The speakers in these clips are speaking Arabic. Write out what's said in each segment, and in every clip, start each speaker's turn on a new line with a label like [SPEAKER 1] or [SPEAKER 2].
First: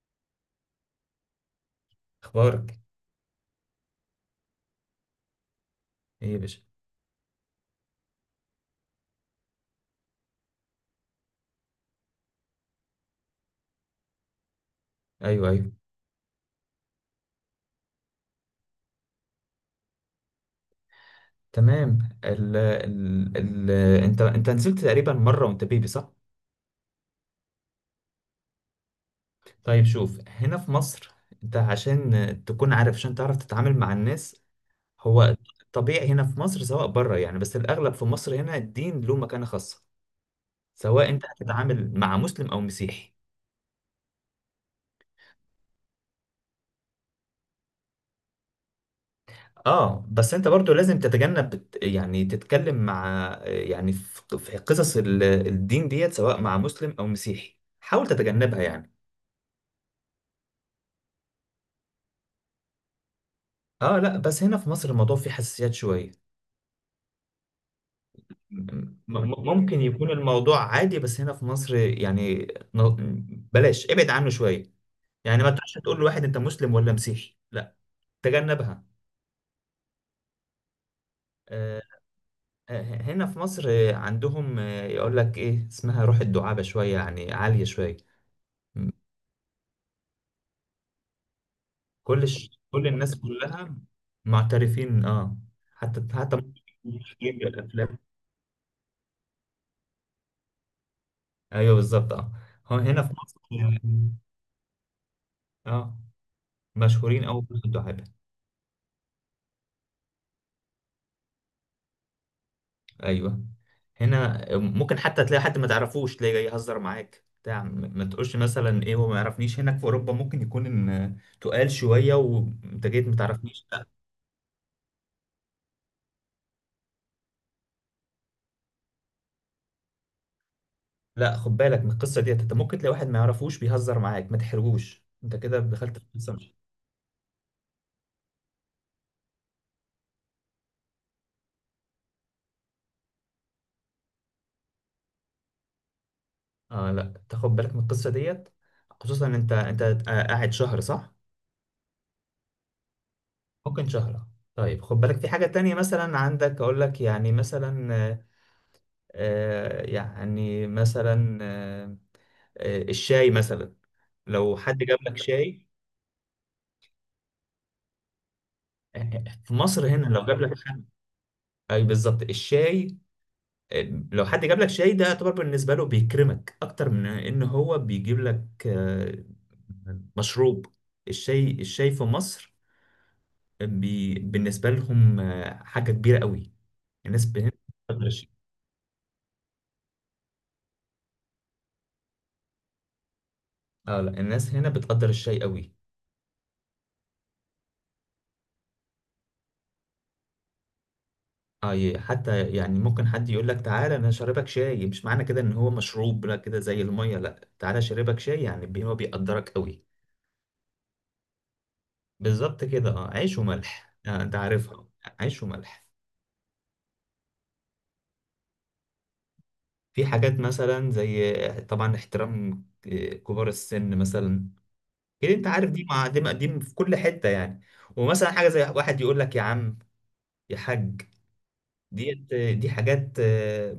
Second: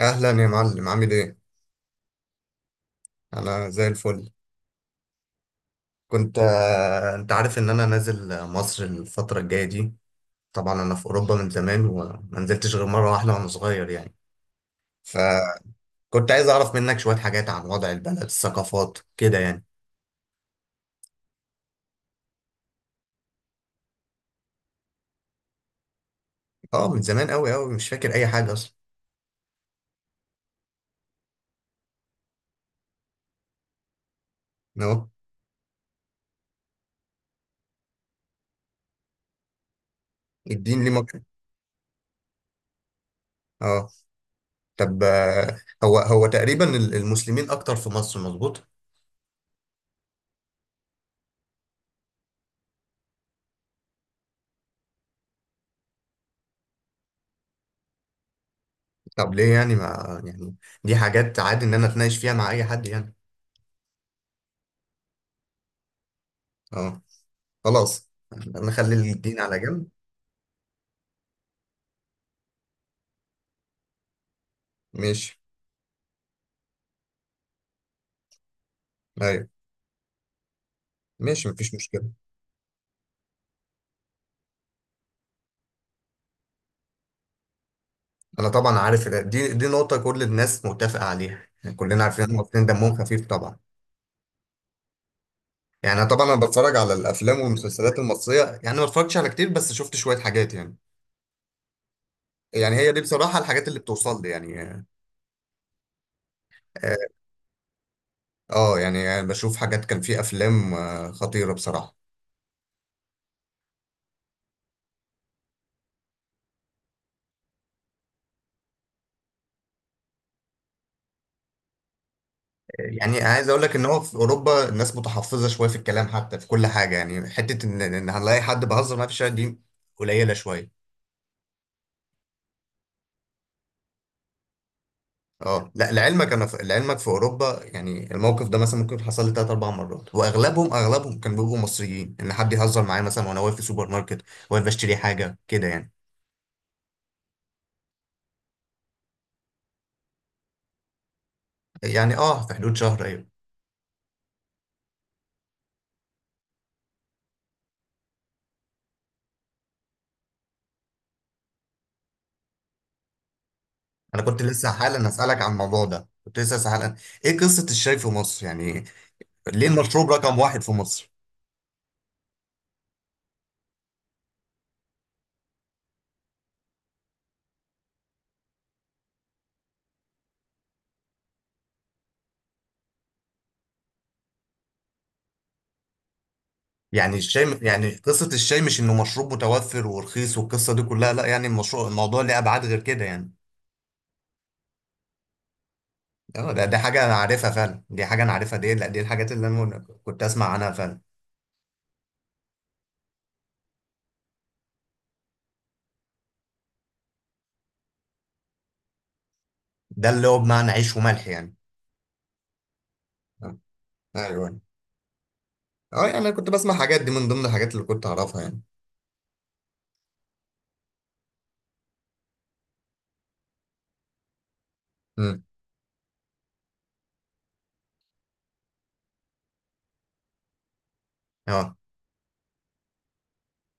[SPEAKER 1] اهلا يا معلم، عامل ايه؟
[SPEAKER 2] اخبارك
[SPEAKER 1] انا زي الفل.
[SPEAKER 2] ايه
[SPEAKER 1] كنت
[SPEAKER 2] يا باشا؟
[SPEAKER 1] انت عارف ان انا نازل مصر الفتره الجايه دي. طبعا انا في اوروبا من زمان وما نزلتش غير مره واحده وانا صغير يعني.
[SPEAKER 2] ايوه ايوه،
[SPEAKER 1] فكنت عايز اعرف منك شويه حاجات عن وضع البلد، الثقافات كده يعني.
[SPEAKER 2] تمام. ال ال ال انت نزلت تقريبا مره وانت بيبي صح؟
[SPEAKER 1] اه، من زمان قوي قوي، مش فاكر اي حاجه اصلا.
[SPEAKER 2] طيب، شوف هنا في مصر، انت عشان تكون عارف عشان تعرف تتعامل مع الناس،
[SPEAKER 1] اهو.
[SPEAKER 2] هو طبيعي هنا في مصر سواء بره، يعني بس الاغلب في مصر هنا الدين له مكانه خاصه،
[SPEAKER 1] الدين ليه
[SPEAKER 2] سواء
[SPEAKER 1] مكان؟
[SPEAKER 2] انت هتتعامل مع مسلم او مسيحي.
[SPEAKER 1] اه. طب هو هو تقريبا المسلمين اكتر في مصر، مظبوط؟
[SPEAKER 2] اه بس انت برضو لازم تتجنب يعني تتكلم مع، يعني في قصص الدين ديت سواء مع مسلم او مسيحي حاول تتجنبها يعني.
[SPEAKER 1] طب ليه يعني، ما يعني دي حاجات عادي ان انا اتناقش فيها مع اي حد يعني.
[SPEAKER 2] اه لا بس هنا في مصر الموضوع فيه حساسيات شوية.
[SPEAKER 1] اه، خلاص، نخلي الدين على
[SPEAKER 2] ممكن
[SPEAKER 1] جنب.
[SPEAKER 2] يكون الموضوع عادي بس هنا في مصر يعني، بلاش، ابعد عنه شوية.
[SPEAKER 1] ماشي.
[SPEAKER 2] يعني ما تروحش تقول لواحد انت مسلم ولا مسيحي، لا تجنبها.
[SPEAKER 1] ايوه، ماشي، مفيش
[SPEAKER 2] آه،
[SPEAKER 1] مشكلة.
[SPEAKER 2] هنا في مصر عندهم يقول لك ايه اسمها، روح الدعابة شوية يعني عالية شوية.
[SPEAKER 1] انا طبعا
[SPEAKER 2] م-
[SPEAKER 1] عارف إن دي نقطة كل الناس متفقة عليها يعني، كلنا
[SPEAKER 2] كل
[SPEAKER 1] عارفين إن المصريين
[SPEAKER 2] كل
[SPEAKER 1] دمهم
[SPEAKER 2] الناس
[SPEAKER 1] خفيف طبعا.
[SPEAKER 2] كلها معترفين، اه.
[SPEAKER 1] يعني أنا
[SPEAKER 2] حتى
[SPEAKER 1] طبعا
[SPEAKER 2] حتى
[SPEAKER 1] انا
[SPEAKER 2] ممكن
[SPEAKER 1] بتفرج على
[SPEAKER 2] يكونوا في
[SPEAKER 1] الافلام والمسلسلات
[SPEAKER 2] الافلام.
[SPEAKER 1] المصرية، يعني ما اتفرجتش على كتير بس شفت شوية حاجات يعني.
[SPEAKER 2] ايوه بالظبط اه.
[SPEAKER 1] يعني
[SPEAKER 2] هو
[SPEAKER 1] هي دي
[SPEAKER 2] هنا في
[SPEAKER 1] بصراحة
[SPEAKER 2] مصر
[SPEAKER 1] الحاجات اللي بتوصل لي يعني.
[SPEAKER 2] اه
[SPEAKER 1] اه.
[SPEAKER 2] مشهورين أوي في الدعابة.
[SPEAKER 1] يعني بشوف حاجات، كان في افلام خطيرة بصراحة.
[SPEAKER 2] أيوه، هنا ممكن حتى تلاقي حد ما تعرفوش تلاقي جاي يهزر معاك بتاع، ما تقولش مثلا ايه هو ما يعرفنيش، هناك في اوروبا ممكن يكون ان تقال شويه وانت جيت ما
[SPEAKER 1] يعني عايز اقول
[SPEAKER 2] تعرفنيش،
[SPEAKER 1] لك ان
[SPEAKER 2] لا.
[SPEAKER 1] هو في اوروبا الناس متحفظه شويه في الكلام، حتى في كل حاجه يعني. حته ان هنلاقي حد بهزر معاه في الشارع دي قليله شويه.
[SPEAKER 2] لا خد بالك من القصه ديت، انت ممكن تلاقي واحد ما يعرفوش بيهزر معاك، ما تحرجوش انت كده
[SPEAKER 1] اه لا،
[SPEAKER 2] دخلت في
[SPEAKER 1] لعلمك
[SPEAKER 2] قصه
[SPEAKER 1] انا،
[SPEAKER 2] مش.
[SPEAKER 1] في اوروبا، يعني الموقف ده مثلا ممكن حصل لي ثلاث اربع مرات، واغلبهم اغلبهم كانوا بيبقوا مصريين، ان حد يهزر معايا مثلا وانا واقف في سوبر ماركت، واقف بشتري حاجه كده يعني.
[SPEAKER 2] اه لا، تاخد بالك من القصه ديت. خصوصا انت قاعد شهر صح؟
[SPEAKER 1] يعني اه، في حدود شهر، ايوه.
[SPEAKER 2] ممكن شهر. طيب خد بالك في حاجه تانية، مثلا عندك اقول لك يعني مثلا، يعني مثلا الشاي مثلا،
[SPEAKER 1] انا كنت
[SPEAKER 2] لو
[SPEAKER 1] لسه
[SPEAKER 2] حد جاب
[SPEAKER 1] حالا
[SPEAKER 2] لك
[SPEAKER 1] اسالك عن
[SPEAKER 2] شاي.
[SPEAKER 1] الموضوع ده، كنت لسه حالا. ايه قصه الشاي في مصر يعني؟
[SPEAKER 2] في
[SPEAKER 1] ليه
[SPEAKER 2] مصر هنا
[SPEAKER 1] المشروب
[SPEAKER 2] لو
[SPEAKER 1] رقم
[SPEAKER 2] جاب لك
[SPEAKER 1] واحد في
[SPEAKER 2] حد،
[SPEAKER 1] مصر؟
[SPEAKER 2] اي بالظبط الشاي، آه، لو حد جاب لك شاي ده يعتبر بالنسبه له بيكرمك اكتر من ان هو بيجيب لك مشروب. الشاي في مصر بالنسبه لهم حاجه كبيره قوي.
[SPEAKER 1] يعني
[SPEAKER 2] الناس هنا
[SPEAKER 1] الشاي، يعني
[SPEAKER 2] بتقدر
[SPEAKER 1] قصة
[SPEAKER 2] الشاي.
[SPEAKER 1] الشاي مش انه مشروب متوفر ورخيص والقصة دي كلها، لا يعني المشروع الموضوع ليه ابعاد غير كده يعني.
[SPEAKER 2] اه لا الناس هنا بتقدر الشاي قوي.
[SPEAKER 1] اه، دي حاجة انا عارفها فعلا، دي حاجة انا عارفها، دي لا، دي الحاجات اللي انا كنت اسمع عنها فعلا.
[SPEAKER 2] اه حتى يعني ممكن حد يقول لك تعالى انا شاربك شاي، مش معنى كده ان هو مشروب، لا كده زي الميه، لا تعالى شاربك شاي يعني هو بيقدرك قوي.
[SPEAKER 1] ده اللي هو بمعنى عيش وملح يعني.
[SPEAKER 2] بالظبط كده، اه، عيش
[SPEAKER 1] اه.
[SPEAKER 2] وملح، آه انت
[SPEAKER 1] ايوه.
[SPEAKER 2] عارفها. عيش وملح.
[SPEAKER 1] اه، يعني انا كنت بسمع حاجات دي من ضمن الحاجات اللي كنت اعرفها يعني.
[SPEAKER 2] في حاجات مثلا زي طبعا احترام كبار السن مثلا، كده
[SPEAKER 1] امم.
[SPEAKER 2] انت عارف، دي مع دي دي في كل حته يعني. ومثلا حاجه زي واحد يقول لك يا عم، يا حاج
[SPEAKER 1] اه،
[SPEAKER 2] ديت، دي حاجات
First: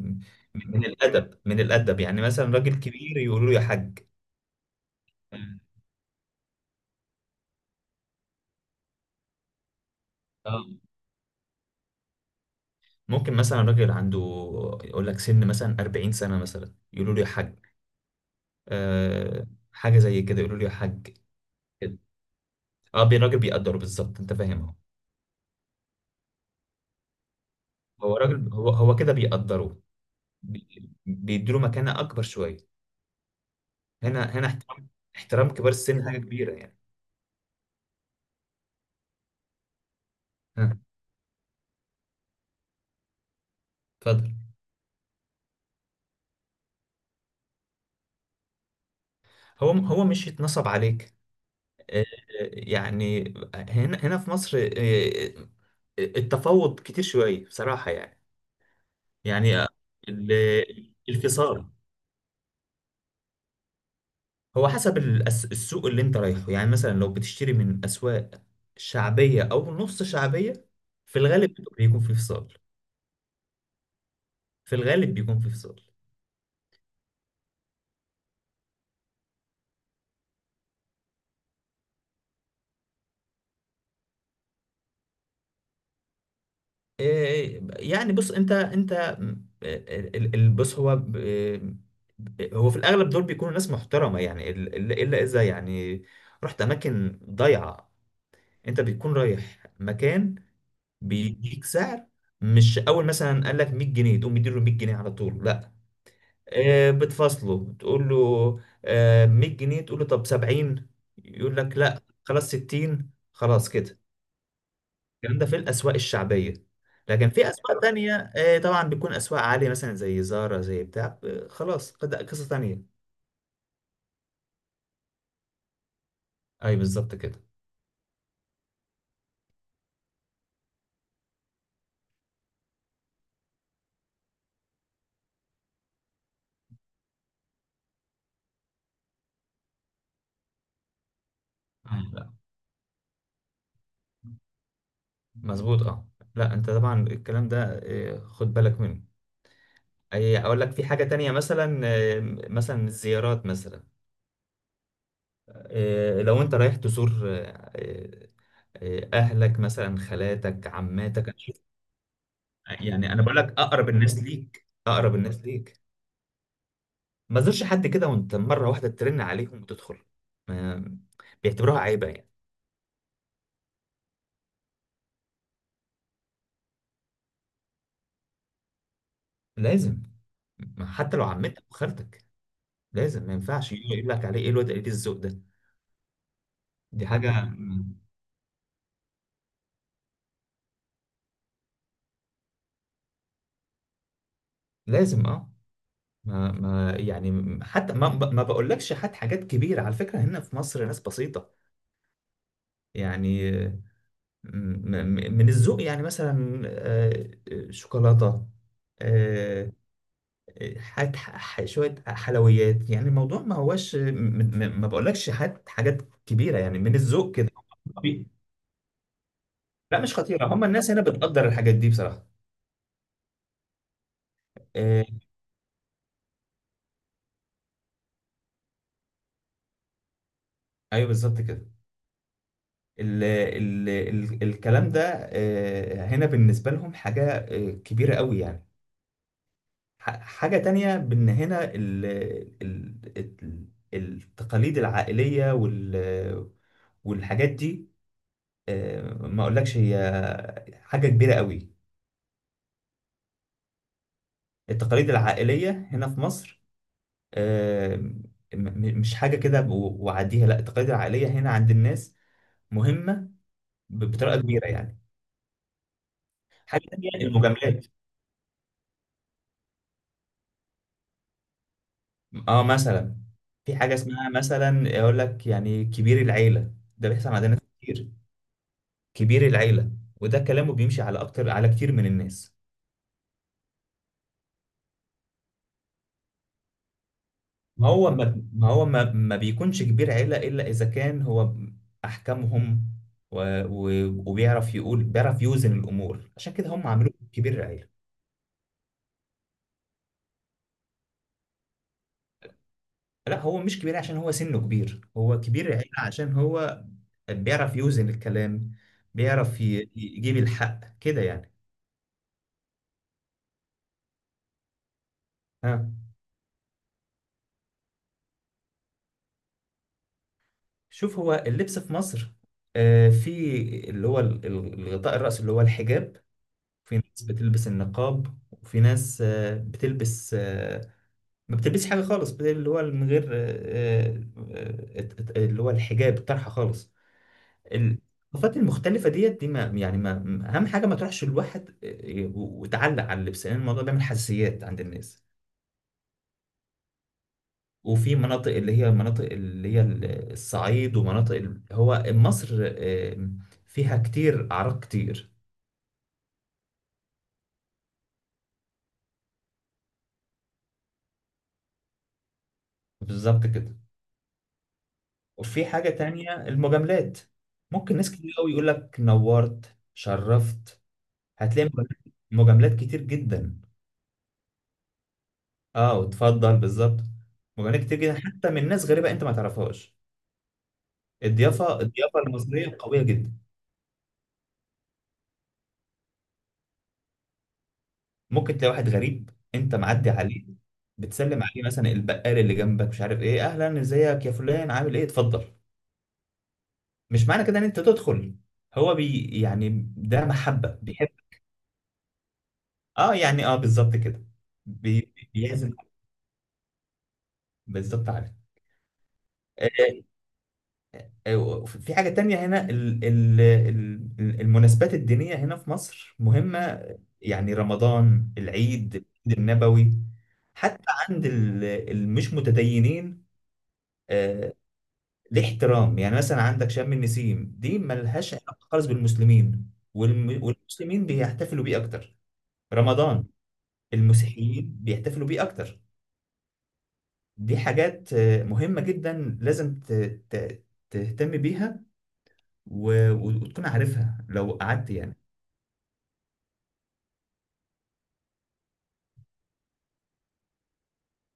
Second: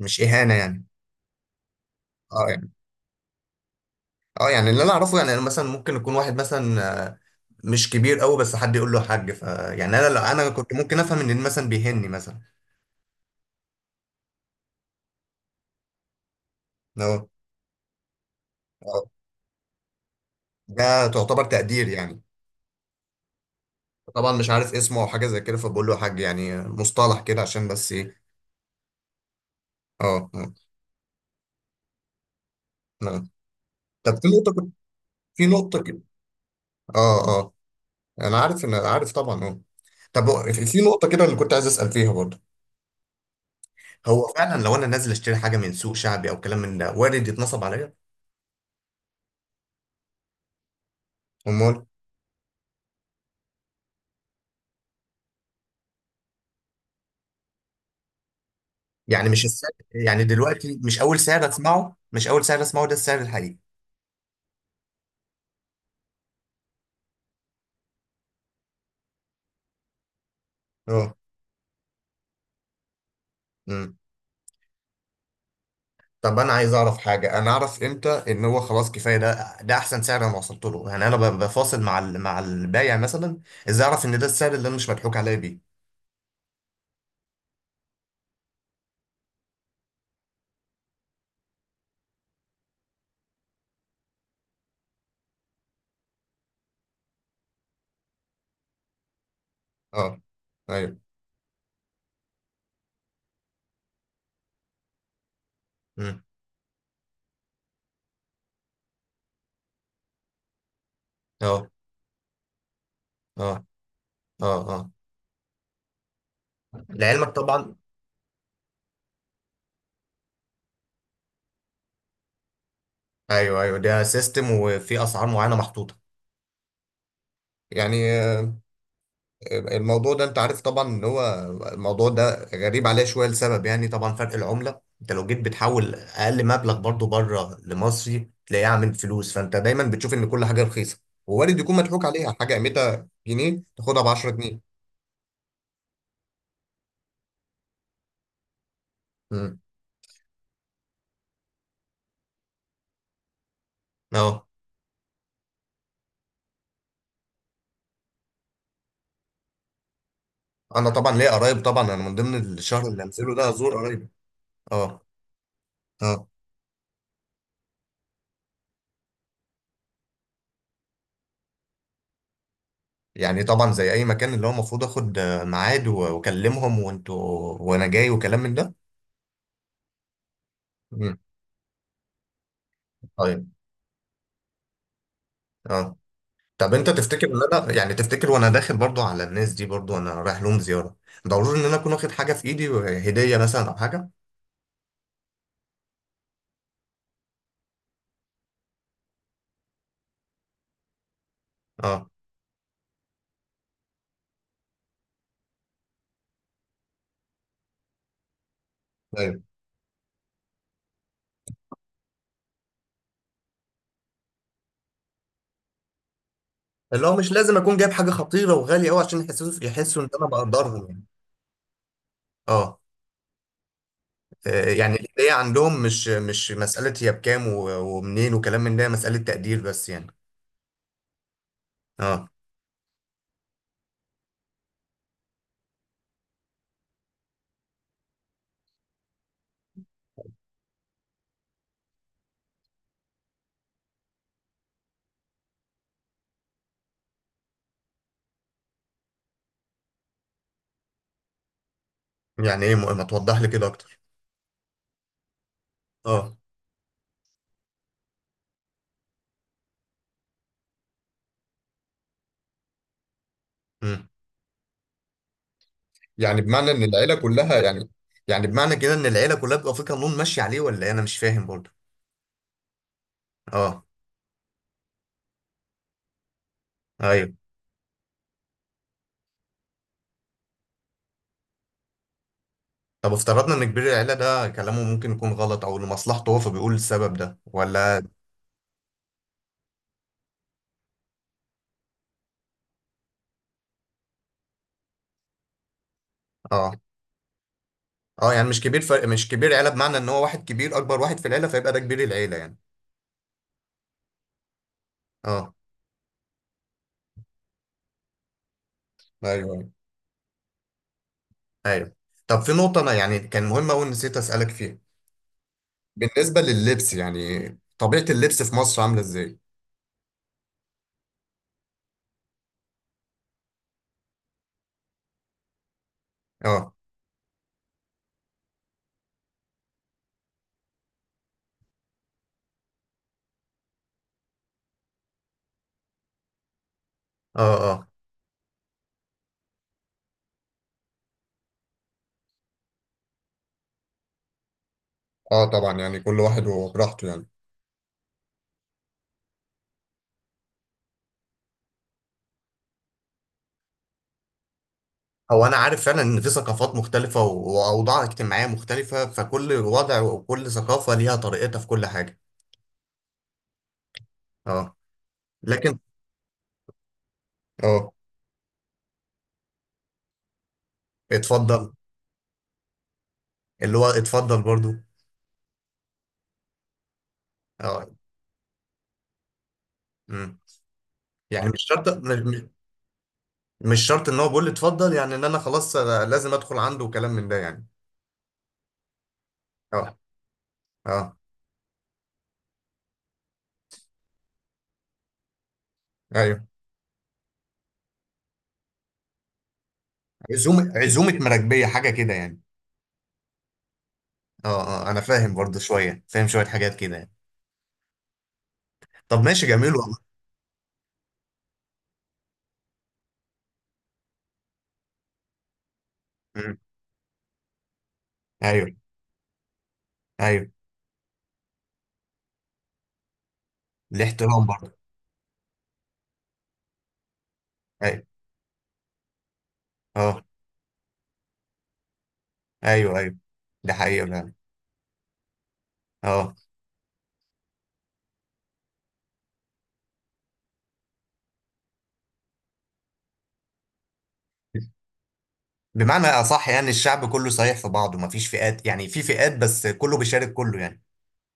[SPEAKER 1] مش اهانة
[SPEAKER 2] م-
[SPEAKER 1] يعني؟
[SPEAKER 2] من الادب، من الادب، يعني مثلا
[SPEAKER 1] اه يعني،
[SPEAKER 2] راجل كبير يقول له يا حاج.
[SPEAKER 1] اه يعني اللي انا اعرفه يعني، أنا
[SPEAKER 2] آه،
[SPEAKER 1] مثلا ممكن يكون واحد مثلا مش كبير قوي بس حد يقول له حاج، ف يعني انا، لا انا
[SPEAKER 2] آه.
[SPEAKER 1] كنت ممكن افهم ان مثلا بيهني مثلا.
[SPEAKER 2] ممكن مثلا راجل عنده، يقول لك سن مثلا 40 سنة مثلا، يقولوا له يا
[SPEAKER 1] اه.
[SPEAKER 2] حاج.
[SPEAKER 1] آه،
[SPEAKER 2] أه، حاجة زي كده يقولوا له يا
[SPEAKER 1] ده
[SPEAKER 2] حاج،
[SPEAKER 1] تعتبر تقدير
[SPEAKER 2] كده،
[SPEAKER 1] يعني.
[SPEAKER 2] اه الراجل بيقدره بالظبط،
[SPEAKER 1] طبعا
[SPEAKER 2] انت
[SPEAKER 1] مش
[SPEAKER 2] فاهم اهو.
[SPEAKER 1] عارف اسمه او حاجه زي كده فبقول له يا حاج، يعني مصطلح كده عشان بس
[SPEAKER 2] هو
[SPEAKER 1] ايه.
[SPEAKER 2] راجل، هو كده بيقدره،
[SPEAKER 1] اه.
[SPEAKER 2] بيديله مكانة أكبر شوية.
[SPEAKER 1] نعم. طب
[SPEAKER 2] هنا هنا احترام،
[SPEAKER 1] في
[SPEAKER 2] احترام كبار
[SPEAKER 1] نقطه كده.
[SPEAKER 2] السن حاجة كبيرة يعني.
[SPEAKER 1] اه اه، انا عارف ان، عارف طبعا، اه. طب هو في
[SPEAKER 2] ها،
[SPEAKER 1] في نقطه كده اللي كنت عايز اسال فيها برضه. هو
[SPEAKER 2] اتفضل.
[SPEAKER 1] فعلا لو انا نازل اشتري حاجه من سوق شعبي او كلام من ده، وارد يتنصب عليا؟
[SPEAKER 2] هو مش يتنصب عليك،
[SPEAKER 1] امال.
[SPEAKER 2] آه، يعني هنا في مصر التفاوض كتير شوية بصراحة يعني.
[SPEAKER 1] يعني مش
[SPEAKER 2] يعني
[SPEAKER 1] السعر يعني
[SPEAKER 2] ال-
[SPEAKER 1] دلوقتي،
[SPEAKER 2] الانفصال،
[SPEAKER 1] مش اول سعر اسمعه ده السعر الحقيقي.
[SPEAKER 2] هو حسب السوق اللي انت رايحه، يعني مثلا لو بتشتري من اسواق شعبية او نص شعبية،
[SPEAKER 1] اه.
[SPEAKER 2] في الغالب بيكون في فصال، في الغالب بيكون في فصال
[SPEAKER 1] طب انا عايز اعرف حاجه، انا اعرف امتى ان هو خلاص كفايه، ده ده احسن سعر انا وصلت له، يعني انا بفاصل مع البايع مثلا. ازاي اعرف ان ده السعر اللي انا مش مضحوك عليا بيه؟
[SPEAKER 2] إيه، يعني بص انت بص هو هو في الاغلب دول بيكونوا ناس محترمة يعني الا إلا اذا يعني رحت اماكن ضايعة، انت بتكون رايح
[SPEAKER 1] اه.
[SPEAKER 2] مكان
[SPEAKER 1] ايوه.
[SPEAKER 2] بيديك سعر، مش اول مثلا قال لك 100 جنيه تقوم مديله 100 جنيه على طول، لا.
[SPEAKER 1] امم.
[SPEAKER 2] بتفاصله، بتقول له 100 جنيه، تقول له طب 70، يقول
[SPEAKER 1] اه.
[SPEAKER 2] لك لا خلاص 60،
[SPEAKER 1] اه.
[SPEAKER 2] خلاص كده.
[SPEAKER 1] اه. اه.
[SPEAKER 2] الكلام ده في الأسواق الشعبية،
[SPEAKER 1] لعلمك
[SPEAKER 2] لكن في
[SPEAKER 1] طبعا.
[SPEAKER 2] أسواق تانية طبعا بتكون أسواق عالية مثلا زي زارا زي بتاع، خلاص قصة تانية.
[SPEAKER 1] ايوه، ايوه، ده سيستم وفي اسعار معينه محطوطه.
[SPEAKER 2] أي بالظبط كده.
[SPEAKER 1] يعني الموضوع ده انت عارف طبعا ان هو، الموضوع ده غريب عليه شويه لسبب، يعني طبعا فرق العمله، انت لو جيت بتحول اقل مبلغ برضو بره لمصري تلاقيه عامل فلوس، فانت دايما بتشوف ان كل حاجه رخيصه، ووارد يكون مضحوك عليها،
[SPEAKER 2] لا
[SPEAKER 1] حاجه قيمتها جنيه تاخدها ب 10 جنيه.
[SPEAKER 2] مظبوط اه. لا انت طبعا الكلام ده خد بالك منه.
[SPEAKER 1] امم.
[SPEAKER 2] أي، اقول لك في حاجة تانية مثلا مثلا الزيارات مثلا،
[SPEAKER 1] اه،
[SPEAKER 2] لو انت رايح تزور اهلك مثلا خالاتك
[SPEAKER 1] انا طبعا
[SPEAKER 2] عماتك،
[SPEAKER 1] ليا قرايب طبعا، انا من ضمن الشهر اللي
[SPEAKER 2] يعني انا
[SPEAKER 1] هنزله
[SPEAKER 2] بقول
[SPEAKER 1] ده
[SPEAKER 2] لك،
[SPEAKER 1] ازور
[SPEAKER 2] اقرب
[SPEAKER 1] قرايبي.
[SPEAKER 2] الناس ليك
[SPEAKER 1] اه.
[SPEAKER 2] اقرب الناس ليك
[SPEAKER 1] اه،
[SPEAKER 2] ما تزورش حد كده وانت مره واحده ترن عليهم وتدخل، ما- بيعتبروها عيبه يعني.
[SPEAKER 1] يعني طبعا زي اي مكان، اللي هو المفروض اخد ميعاد واكلمهم وانتوا وانا جاي وكلام من ده.
[SPEAKER 2] لازم، ما
[SPEAKER 1] امم.
[SPEAKER 2] حتى لو عمتك وخالتك، لازم، ما
[SPEAKER 1] طيب.
[SPEAKER 2] ينفعش يجي يقول لك عليه ايه الواد قليل الذوق ده.
[SPEAKER 1] اه. طب انت
[SPEAKER 2] دي
[SPEAKER 1] تفتكر ان
[SPEAKER 2] حاجه
[SPEAKER 1] انا يعني، تفتكر وانا داخل برضو على الناس دي، برضو انا رايح لهم زياره، ضروري ان انا اكون واخد حاجه في ايدي، هديه مثلا او حاجه؟
[SPEAKER 2] لازم، اه، ما يعني، حتى ما بقولكش حد حاجات كبيره، على فكره هنا في مصر ناس بسيطه
[SPEAKER 1] اه.
[SPEAKER 2] يعني، م- من الذوق، يعني مثلا شوكولاتة،
[SPEAKER 1] ايوه.
[SPEAKER 2] آه، حاجات شوية حلويات، يعني الموضوع ما هوش ما بقولكش حاجات، كبيرة يعني، من
[SPEAKER 1] اللي هو مش
[SPEAKER 2] الذوق كده.
[SPEAKER 1] لازم اكون جايب حاجه
[SPEAKER 2] طبيعي.
[SPEAKER 1] خطيره وغاليه قوي عشان يحسوا،
[SPEAKER 2] لا
[SPEAKER 1] يحسوا ان
[SPEAKER 2] مش
[SPEAKER 1] انا
[SPEAKER 2] خطيرة، هم
[SPEAKER 1] بقدرهم
[SPEAKER 2] الناس هنا
[SPEAKER 1] يعني.
[SPEAKER 2] بتقدر الحاجات دي بصراحة.
[SPEAKER 1] اه. اه، يعني
[SPEAKER 2] آه،
[SPEAKER 1] الهديه عندهم مش مساله هي بكام ومنين وكلام من ده، هي مساله تقدير بس يعني.
[SPEAKER 2] ايوه بالظبط كده.
[SPEAKER 1] اه.
[SPEAKER 2] ال ال ال الكلام ده هنا بالنسبة لهم حاجة كبيرة قوي يعني. حاجة تانية، بإن هنا ال ال- التقاليد العائلية والحاجات دي، ما أقولكش هي حاجة كبيرة قوي.
[SPEAKER 1] يعني ايه؟ ما توضح لي كده اكتر.
[SPEAKER 2] التقاليد العائلية هنا في
[SPEAKER 1] اه.
[SPEAKER 2] مصر آه، م- مش حاجة كده وعديها، لا التقاليد العائلية هنا عند الناس مهمة،
[SPEAKER 1] مم.
[SPEAKER 2] بطريقة كبيرة يعني.
[SPEAKER 1] يعني بمعنى ان
[SPEAKER 2] حاجة تانية،
[SPEAKER 1] العيله
[SPEAKER 2] مم،
[SPEAKER 1] كلها
[SPEAKER 2] المجاملات.
[SPEAKER 1] يعني، يعني بمعنى كده ان العيله كلها بتبقى في قانون ماشي عليه، ولا ايه؟ انا مش فاهم برضو.
[SPEAKER 2] اه مثلا في
[SPEAKER 1] اه.
[SPEAKER 2] حاجة اسمها مثلا، أقول لك يعني كبير العيلة، ده بيحصل
[SPEAKER 1] ايوه.
[SPEAKER 2] عند ناس كتير، كبير العيلة، وده كلامه بيمشي على أكتر، على كتير من الناس.
[SPEAKER 1] طب افترضنا ان كبير العيلة ده كلامه ممكن يكون غلط او لمصلحته هو، فبيقول السبب ده
[SPEAKER 2] ما
[SPEAKER 1] ولا؟
[SPEAKER 2] هو ما, ما هو ما, ما بيكونش كبير عيلة إلا إذا كان هو أحكامهم و... و... وبيعرف يقول بيعرف يوزن الأمور، عشان
[SPEAKER 1] اه.
[SPEAKER 2] كده هم عملوه كبير العيلة.
[SPEAKER 1] اه يعني مش كبير فرق، مش كبير عيلة بمعنى ان هو واحد كبير، اكبر واحد في العيلة فيبقى ده كبير العيلة يعني.
[SPEAKER 2] لا هو مش كبير عشان هو سنه كبير، هو
[SPEAKER 1] اه.
[SPEAKER 2] كبير العيلة عشان هو بيعرف يوزن الكلام،
[SPEAKER 1] ايوه.
[SPEAKER 2] بيعرف
[SPEAKER 1] ايوه.
[SPEAKER 2] يجيب الحق كده يعني.
[SPEAKER 1] ايوه. طب في نقطة انا يعني كان مهمة قوي نسيت اسألك فيها،
[SPEAKER 2] ها،
[SPEAKER 1] بالنسبة لللبس يعني، طبيعة اللبس في مصر عاملة ازاي؟
[SPEAKER 2] شوف هو اللبس في مصر في اللي هو الغطاء الرأس اللي هو الحجاب،
[SPEAKER 1] اه.
[SPEAKER 2] في ناس بتلبس النقاب، وفي ناس بتلبس ما بتلبسش حاجة خالص، اللي هو من غير آه، اللي هو الحجاب الطرحة خالص.
[SPEAKER 1] اه. اه.
[SPEAKER 2] الثقافات المختلفة ديت دي، ما يعني ما أهم حاجة ما تروحش الواحد وتعلق على اللبس، لأن الموضوع بيعمل حساسيات عند الناس.
[SPEAKER 1] اه. طبعا يعني كل واحد وبراحته يعني.
[SPEAKER 2] وفي مناطق اللي هي، الصعيد ومناطق هو مصر آه، فيها كتير، أعراق كتير.
[SPEAKER 1] هو انا عارف فعلا ان في ثقافات مختلفة واوضاع اجتماعية مختلفة، فكل وضع وكل ثقافة ليها طريقتها في كل حاجة.
[SPEAKER 2] بالظبط كده.
[SPEAKER 1] اه.
[SPEAKER 2] وفي
[SPEAKER 1] لكن.
[SPEAKER 2] حاجة تانية، المجاملات.
[SPEAKER 1] اه.
[SPEAKER 2] ممكن ناس كتير قوي يقول لك نورت شرفت، هتلاقي
[SPEAKER 1] اتفضل.
[SPEAKER 2] مجاملات، مجاملات كتير جدا.
[SPEAKER 1] اللي هو اتفضل برضو.
[SPEAKER 2] اه وتفضل بالظبط، مجاملات
[SPEAKER 1] اه.
[SPEAKER 2] كتير جدا حتى من ناس غريبة انت ما تعرفهاش.
[SPEAKER 1] امم. يعني مش
[SPEAKER 2] الضيافة،
[SPEAKER 1] شرط،
[SPEAKER 2] الضيافة
[SPEAKER 1] مش
[SPEAKER 2] المصرية قوية جدا.
[SPEAKER 1] مش شرط ان هو بيقول لي اتفضل يعني ان انا خلاص لازم ادخل عنده وكلام من ده يعني.
[SPEAKER 2] ممكن تلاقي واحد غريب انت
[SPEAKER 1] اه.
[SPEAKER 2] معدي عليه
[SPEAKER 1] اه،
[SPEAKER 2] بتسلم عليه، مثلا البقال اللي جنبك مش عارف ايه، اهلا ازيك يا فلان عامل ايه اتفضل،
[SPEAKER 1] ايوه.
[SPEAKER 2] مش معنى كده ان انت تدخل، هو بي يعني ده
[SPEAKER 1] عزومه
[SPEAKER 2] محبة بيحب.
[SPEAKER 1] عزومه مراكبيه حاجه كده يعني.
[SPEAKER 2] اه يعني، اه بالظبط كده،
[SPEAKER 1] اه. اه، انا فاهم برضو
[SPEAKER 2] بيعزم.
[SPEAKER 1] شويه، فاهم شويه حاجات كده يعني.
[SPEAKER 2] بالظبط، عارف.
[SPEAKER 1] طب ماشي، جميل والله.
[SPEAKER 2] آه، في حاجة تانية هنا، المناسبات الدينية هنا في مصر
[SPEAKER 1] امم.
[SPEAKER 2] مهمة، يعني رمضان،
[SPEAKER 1] ايوه.
[SPEAKER 2] العيد، العيد النبوي،
[SPEAKER 1] ايوه.
[SPEAKER 2] حتى عند المش متدينين،
[SPEAKER 1] الاحترام
[SPEAKER 2] آه،
[SPEAKER 1] برضو.
[SPEAKER 2] ليه احترام. يعني مثلا عندك شم النسيم، دي
[SPEAKER 1] ايوه.
[SPEAKER 2] ملهاش علاقة خالص بالمسلمين،
[SPEAKER 1] اه.
[SPEAKER 2] والمسلمين بيحتفلوا بيه أكتر،
[SPEAKER 1] ايوه. ايوه.
[SPEAKER 2] رمضان
[SPEAKER 1] ده حقيقي فعلا.
[SPEAKER 2] المسيحيين بيحتفلوا بيه أكتر.
[SPEAKER 1] اه.
[SPEAKER 2] دي حاجات مهمة جدا لازم ت- تهتم بيها و... و- وتكون عارفها لو قعدت يعني.
[SPEAKER 1] بمعنى اصح يعني الشعب كله صحيح في بعضه، مفيش فئات، يعني في فئات بس كله بيشارك كله يعني.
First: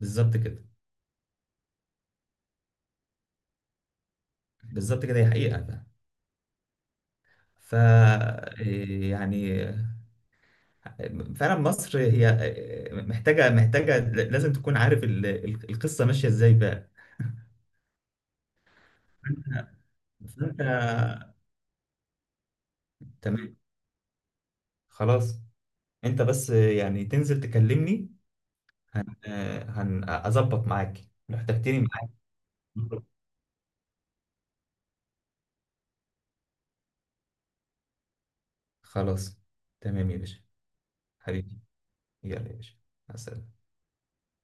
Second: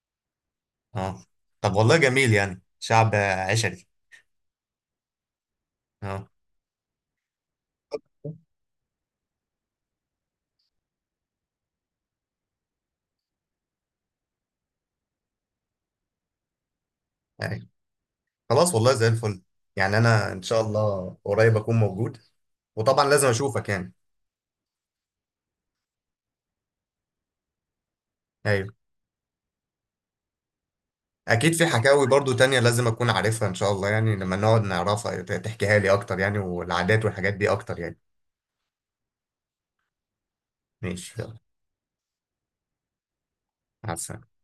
[SPEAKER 2] بالظبط كده
[SPEAKER 1] اه. طب والله، جميل يعني، شعب عشري.
[SPEAKER 2] بالظبط كده، هي حقيقة بقى.
[SPEAKER 1] اه
[SPEAKER 2] ف، إيه يعني، فعلا مصر هي إيه، محتاجة، لازم تكون عارف القصة ماشية ازاي بقى.
[SPEAKER 1] يعني. خلاص والله زي الفل. يعني انا
[SPEAKER 2] فانت
[SPEAKER 1] ان شاء الله
[SPEAKER 2] فأنت-
[SPEAKER 1] قريب اكون موجود، وطبعا لازم
[SPEAKER 2] تمام،
[SPEAKER 1] اشوفك يعني.
[SPEAKER 2] خلاص، انت بس يعني تنزل تكلمني،
[SPEAKER 1] ايوه.
[SPEAKER 2] هن هن اظبط معاك لو
[SPEAKER 1] اكيد في
[SPEAKER 2] احتجتني
[SPEAKER 1] حكاوي
[SPEAKER 2] معاك.
[SPEAKER 1] برضو تانية لازم اكون عارفها ان شاء الله، يعني لما نقعد نعرفها تحكيها لي اكتر يعني، والعادات والحاجات دي اكتر يعني.
[SPEAKER 2] خلاص، تمام يا باشا،
[SPEAKER 1] ماشي، يلا.
[SPEAKER 2] حبيبي، يلا يا باشا، مع السلامة.
[SPEAKER 1] مع السلامة.